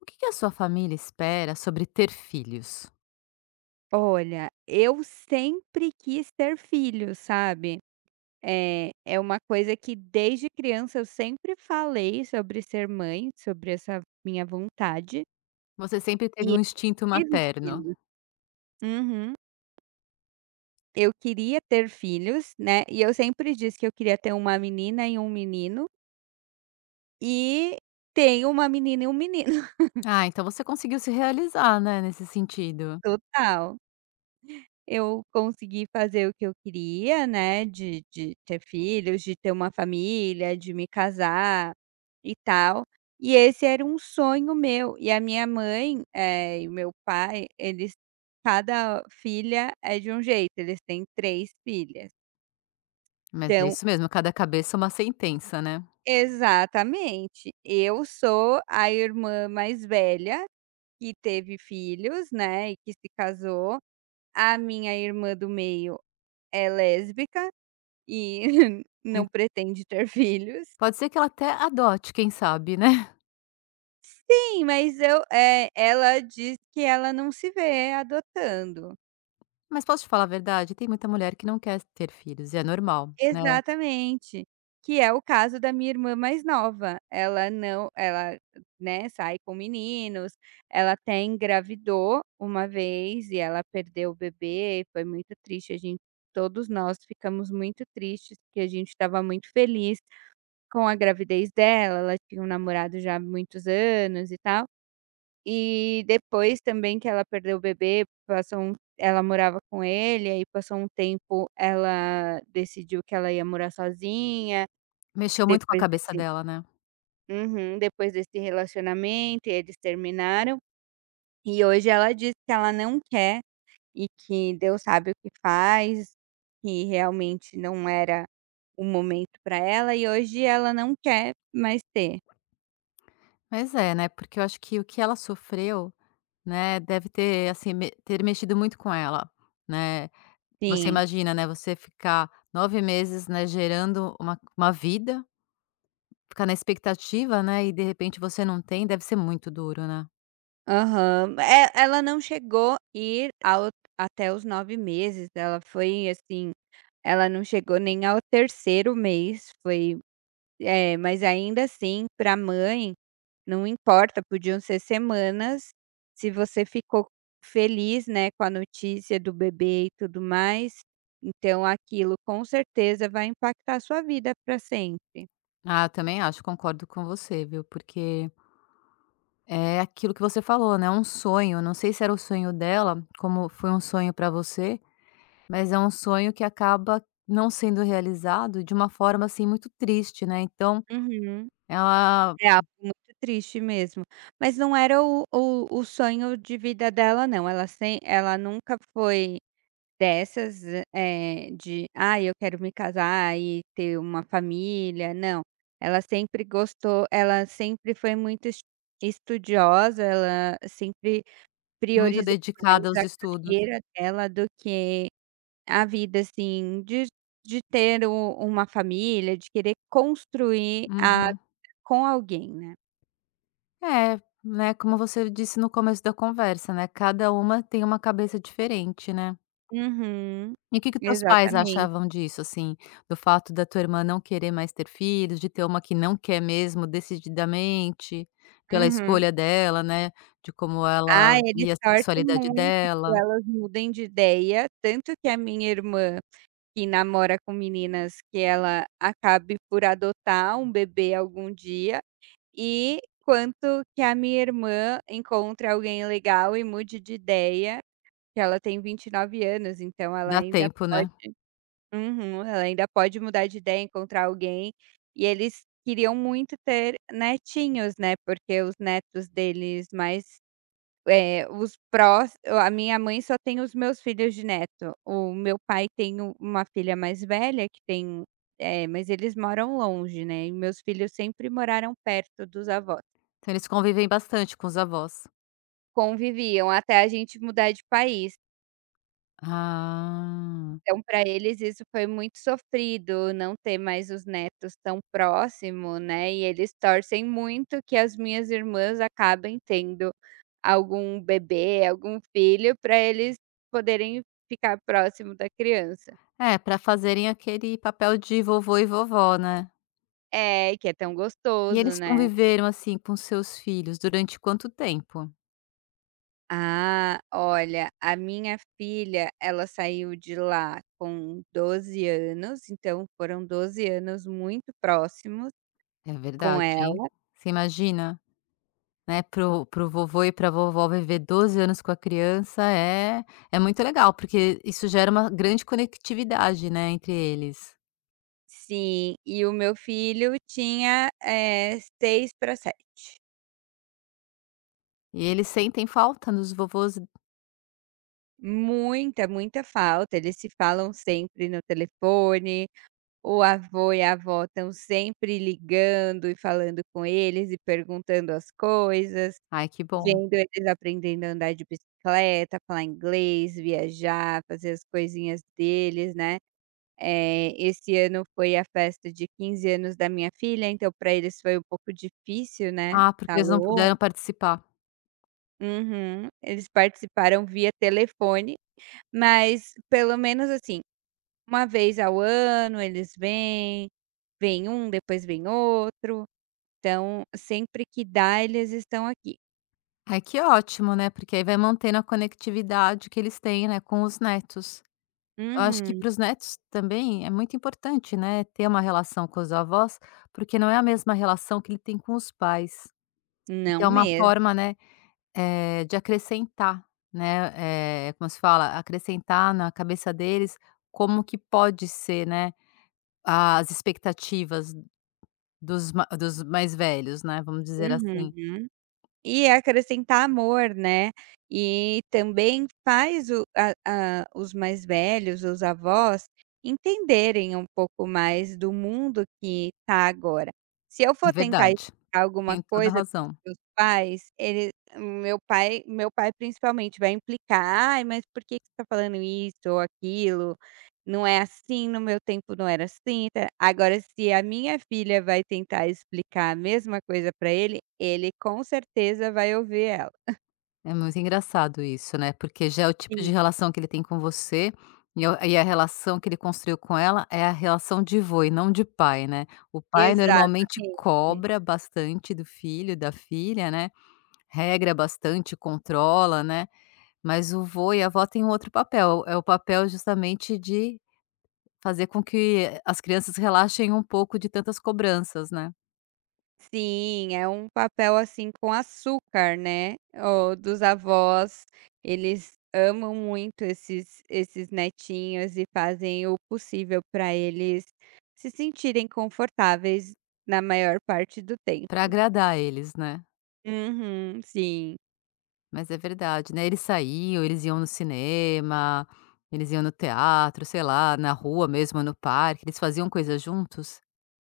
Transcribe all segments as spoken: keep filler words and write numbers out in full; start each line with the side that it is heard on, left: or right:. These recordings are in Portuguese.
left: O que que a sua família espera sobre ter filhos?
right: Olha, eu sempre quis ter filhos, sabe. É, é uma coisa que desde criança eu sempre falei sobre ser mãe, sobre essa minha vontade.
left: Você sempre
right: E
left: teve
right: eu
left: um instinto
right: tive
left: materno.
right: filhos. Uhum. Eu queria ter filhos, né, e eu sempre disse que eu queria ter uma menina e um menino, e tenho uma menina e um menino,
left: Ah, então você conseguiu se realizar, né, nesse sentido.
right: total. Eu consegui fazer o que eu queria, né, de de ter filhos, de ter uma família, de me casar e tal. E esse era um sonho meu. E a minha mãe, eh, e o meu pai, eles cada filha é de um jeito, eles têm três filhas.
left: Mas é
right: Então
left: isso mesmo, cada cabeça é uma sentença, né.
right: exatamente, eu sou a irmã mais velha que teve filhos, né, e que se casou. A minha irmã do meio é lésbica. E
left: E
right: não pretende ter filhos.
left: pode ser que ela até adote, quem sabe, né.
right: Sim, mas eu é, ela diz que ela não se vê adotando.
left: Mas posso te falar a verdade? Tem muita mulher que não quer ter filhos e é normal, né.
right: Exatamente. Que é o caso da minha irmã mais nova. Ela não ela, né, sai com meninos, ela até engravidou uma vez e ela perdeu o bebê, foi muito triste, a gente todos nós ficamos muito tristes, porque a gente estava muito feliz com a gravidez dela, ela tinha um namorado já há muitos anos e tal. E depois também que ela perdeu o bebê, passou um ela morava com ele, aí passou um tempo, ela decidiu que ela ia morar sozinha,
left: Mexeu muito com a
right: depois
left: cabeça
right: desse
left: dela, né.
right: uhum, depois desse relacionamento e eles terminaram. E hoje ela diz que ela não quer e que Deus sabe o que faz, que realmente não era o momento para ela e hoje ela não quer mais ter.
left: Mas é, né, porque eu acho que o que ela sofreu, né, deve ter, assim, me ter mexido muito com ela, né. Você
right: Sim.
left: imagina, né, você ficar nove meses, né, gerando uma uma vida, ficar na expectativa, né, e de repente você não tem, deve ser muito duro, né.
right: Aham. É, ela não chegou a ir ao até os nove meses, ela foi, assim, ela não chegou nem ao terceiro mês, foi é, mas ainda assim, pra mãe, não importa, podiam ser semanas, se você ficou feliz, né, com a notícia do bebê e tudo mais, então aquilo com certeza vai impactar a sua vida para sempre.
left: Ah, eu também acho, concordo com você, viu, porque é aquilo que você falou, né, é um sonho, não sei se era o sonho dela, como foi um sonho pra você, mas é um sonho que acaba não sendo realizado de uma forma, assim, muito triste, né, então
right: Uhum.
left: ela
right: É algo muito triste mesmo. Mas não era o o o sonho de vida dela não, ela sem ela nunca foi dessas, eh, de: ah, eu quero me casar e ter uma família", não. Ela sempre gostou ela sempre foi muito es estudiosa, ela sempre
left: é muito
right: priorizou mais
left: dedicada aos
right: a
left: estudos.
right: carreira dela do que a vida, assim, de de ter u uma família, de querer construir a
left: Uhum.
right: com alguém, né.
left: É, né, como você disse no começo da conversa, né, cada uma tem uma cabeça diferente, né.
right: Uhum,
left: E o que que teus pais
right: exatamente.
left: achavam disso, assim, do fato da tua irmã não querer mais ter filhos, de ter uma que não quer mesmo decididamente, pela
right: Uhum.
left: escolha dela, né, de como
right: Ah,
left: ela
right: eles
left: via a
right: torcem
left: sexualidade
right: muito que
left: dela.
right: elas mudem de ideia, tanto que a minha irmã, que namora com meninas, que ela acabe por adotar um bebê algum dia, e quanto que a minha irmã encontre alguém legal e mude de ideia, que ela tem vinte e nove anos, então ela
left: Dá
right: ainda
left: tempo,
right: pode
left: né.
right: Uhum. Ela ainda pode mudar de ideia, encontrar alguém. E eles queriam muito ter netinhos, né, porque os netos deles mais eh, os prós a minha mãe só tem os meus filhos de neto. O meu pai tem u uma filha mais velha que tem eh, mas eles moram longe, né, e meus filhos sempre moraram perto dos avós.
left: Então eles convivem bastante com os avós.
right: Conviviam até a gente mudar de país.
left: Ah.
right: Então, para eles isso foi muito sofrido, não ter mais os netos tão próximo, né, e eles torcem muito que as minhas irmãs acabem tendo algum bebê, algum filho, para eles poderem ficar próximo da criança.
left: É, pra fazerem aquele papel de vovô e vovó, né.
right: É, que é tão
left: E
right: gostoso,
left: eles
right: né.
left: conviveram, assim, com seus filhos durante quanto tempo?
right: Ah, olha, a minha filha, ela saiu de lá com doze anos, então foram doze anos muito próximos
left: É
right: com
left: verdade,
right: ela.
left: hein. Você imagina, né, pro pro vovô e para a vovó viver doze anos com a criança é é muito legal, porque isso gera uma grande conectividade, né, entre eles.
right: Sim, e o meu filho tinha, eh, seis para sete.
left: E eles sentem falta dos vovôs
right: Muita, muita falta, eles se falam sempre no telefone, o avô e a avó estão sempre ligando e falando com eles e perguntando as coisas,
left: ai, que bom.
right: vendo eles aprendendo a andar de bicicleta, falar inglês, viajar, fazer as coisinhas deles, né. Eh, esse ano foi a festa de quinze anos da minha filha, então para eles foi um pouco difícil, né,
left: Ah, porque
right: Tá
left: eles não puderam participar.
right: Uhum. Eles participaram via telefone, mas pelo menos, assim, uma vez ao ano eles vêm, vem um, depois vem outro, então sempre que dá eles estão aqui.
left: Ai, que ótimo, né, porque aí vai mantendo a conectividade que eles têm, né, com os netos. Eu acho que
right: Uhum.
left: para os netos também é muito importante, né, ter uma relação com os avós, porque não é a mesma relação que ele tem com os pais.
right: Não
left: Então é uma
right: mesmo.
left: forma, né, eh, de acrescentar, né, eh, como se fala? Acrescentar na cabeça deles como que pode ser, né, as expectativas dos ma dos mais velhos, né, vamos dizer assim.
right: Uhum. E é acrescentar amor, né. E também faz o a a os mais velhos, os avós, entenderem um pouco mais do mundo que está agora. Se eu
left: É
right: for tentar explicar
left: verdade,
right: alguma
left: tem toda a
right: coisa para
left: razão.
right: os meus pais, ele meu pai meu pai principalmente vai implicar: "Ai, mas por que que você está falando isso ou aquilo?". Não é assim, no meu tempo não era assim, ta agora se a minha filha vai tentar explicar a mesma coisa para ele, ele com certeza vai ouvir ela.
left: É muito engraçado isso, né, porque já é o tipo
right: Sim.
left: de relação que ele tem com você, e o e a relação que ele construiu com ela é a relação de vô e não de pai, né. O pai normalmente
right: Exatamente.
left: cobra bastante do filho, da filha, né, regra bastante, controla, né, mas o vô e a avó têm um outro papel, é o papel justamente de fazer com que as crianças relaxem um pouco de tantas cobranças, né,
right: Sim, é um papel, assim, com açúcar, né, o dos avós, eles amam muito esses esses netinhos e fazem o possível para eles se sentirem confortáveis na maior parte do
left: para
right: tempo.
left: agradar eles, né.
right: Uhum, sim.
left: Mas é verdade, né, eles saíam, eles iam no cinema, eles iam no teatro, sei lá, na rua mesmo, no parque, eles faziam coisas juntos?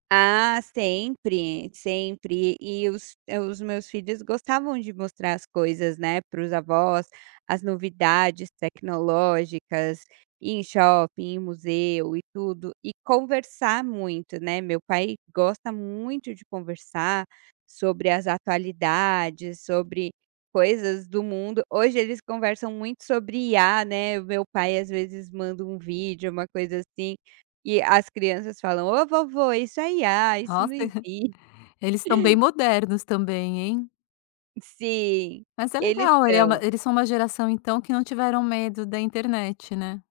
right: Ah, sempre, sempre. E os eh, os meus filhos gostavam de mostrar as coisas, né, para os avós, as novidades tecnológicas, ir em shopping, em museu e tudo, e conversar muito, né. Meu pai gosta muito de conversar sobre as atualidades, sobre coisas do mundo. Hoje eles conversam muito sobre I a, né. O meu pai às vezes manda um vídeo, uma coisa assim, e as crianças falam: "Ô vovô, isso é I A, isso não
left: Nossa,
right: existe".
left: eles estão bem modernos também, hein.
right: Sim,
left: Mas é
right: eles
left: legal, ele é uma
right: são.
left: eles são uma geração, então, que não tiveram medo da internet, né.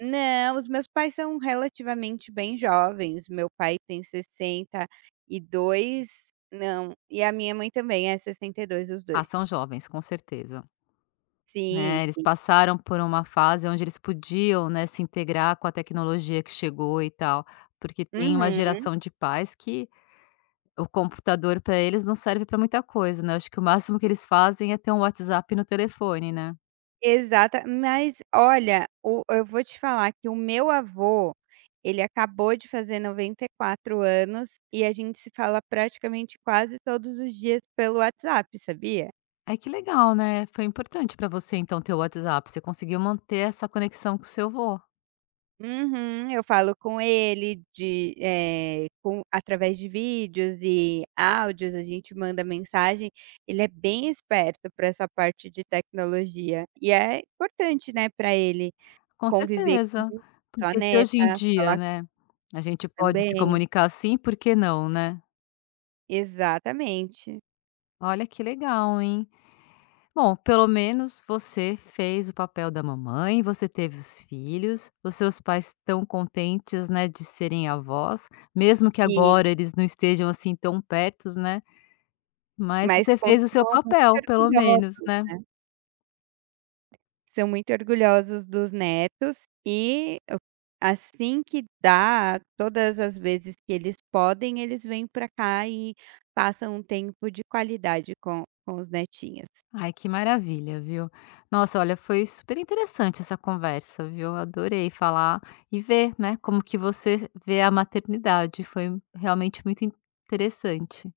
right: Não, os meus pais são relativamente bem jovens, meu pai tem sessenta e dois não, e a minha mãe também é sessenta e dois os
left: Ah,
right: dois
left: são jovens, com certeza.
right: Sim,
left: Né, eles
right: sim.
left: passaram por uma fase onde eles podiam, né, se integrar com a tecnologia que chegou e tal, porque tem uma
right: Uhum,
left: geração de pais que o computador para eles não serve para muita coisa, né, acho que o máximo que eles fazem é ter um WhatsApp no telefone, né.
right: exata mas olha, o eu vou te falar que o meu avô, ele acabou de fazer noventa e quatro anos e a gente se fala praticamente quase todos os dias pelo WhatsApp, sabia?
left: Ai que legal, né, foi importante para você então ter o WhatsApp, você conseguiu manter essa conexão com o seu vô.
right: Uhum, eu falo com ele de eh, com através de vídeos e áudios, a gente manda mensagem. Ele é bem esperto para essa parte de tecnologia e é importante, né, para ele
left: Com
right: conviver
left: certeza,
right: com sua
left: porque se hoje em
right: neta, falar
left: dia,
right: com
left: né, a gente
right: isso
left: pode se
right: também.
left: comunicar assim, por que não, né.
right: Exatamente.
left: Olha que legal, hein. Bom, pelo menos você fez o papel da mamãe, você teve os filhos, os seus pais estão contentes, né, de serem avós, mesmo que
right: E
left: agora eles não estejam, assim, tão pertos, né, mas
right: mas
left: você fez o seu
right: continuam muito
left: papel, pelo menos,
right: orgulhosos,
left: né.
right: né. São muito orgulhosos dos netos e o assim que dá, todas as vezes que eles podem, eles vêm para cá e passam um tempo de qualidade com com os netinhos.
left: Ai, que maravilha, viu. Nossa, olha, foi super interessante essa conversa, viu. Adorei falar e ver, né, como que você vê a maternidade, foi realmente muito interessante.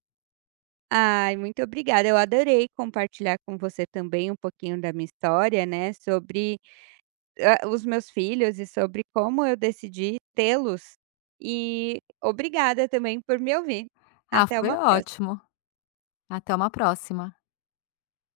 right: Ai, muito obrigada, eu adorei compartilhar com você também um pouquinho da minha história, né, sobre, hã, os meus filhos e sobre como eu decidi tê-los. E obrigada também por me ouvir.
left: Ah,
right: Até
left: foi
right: uma próxima.
left: ótimo. Até uma próxima.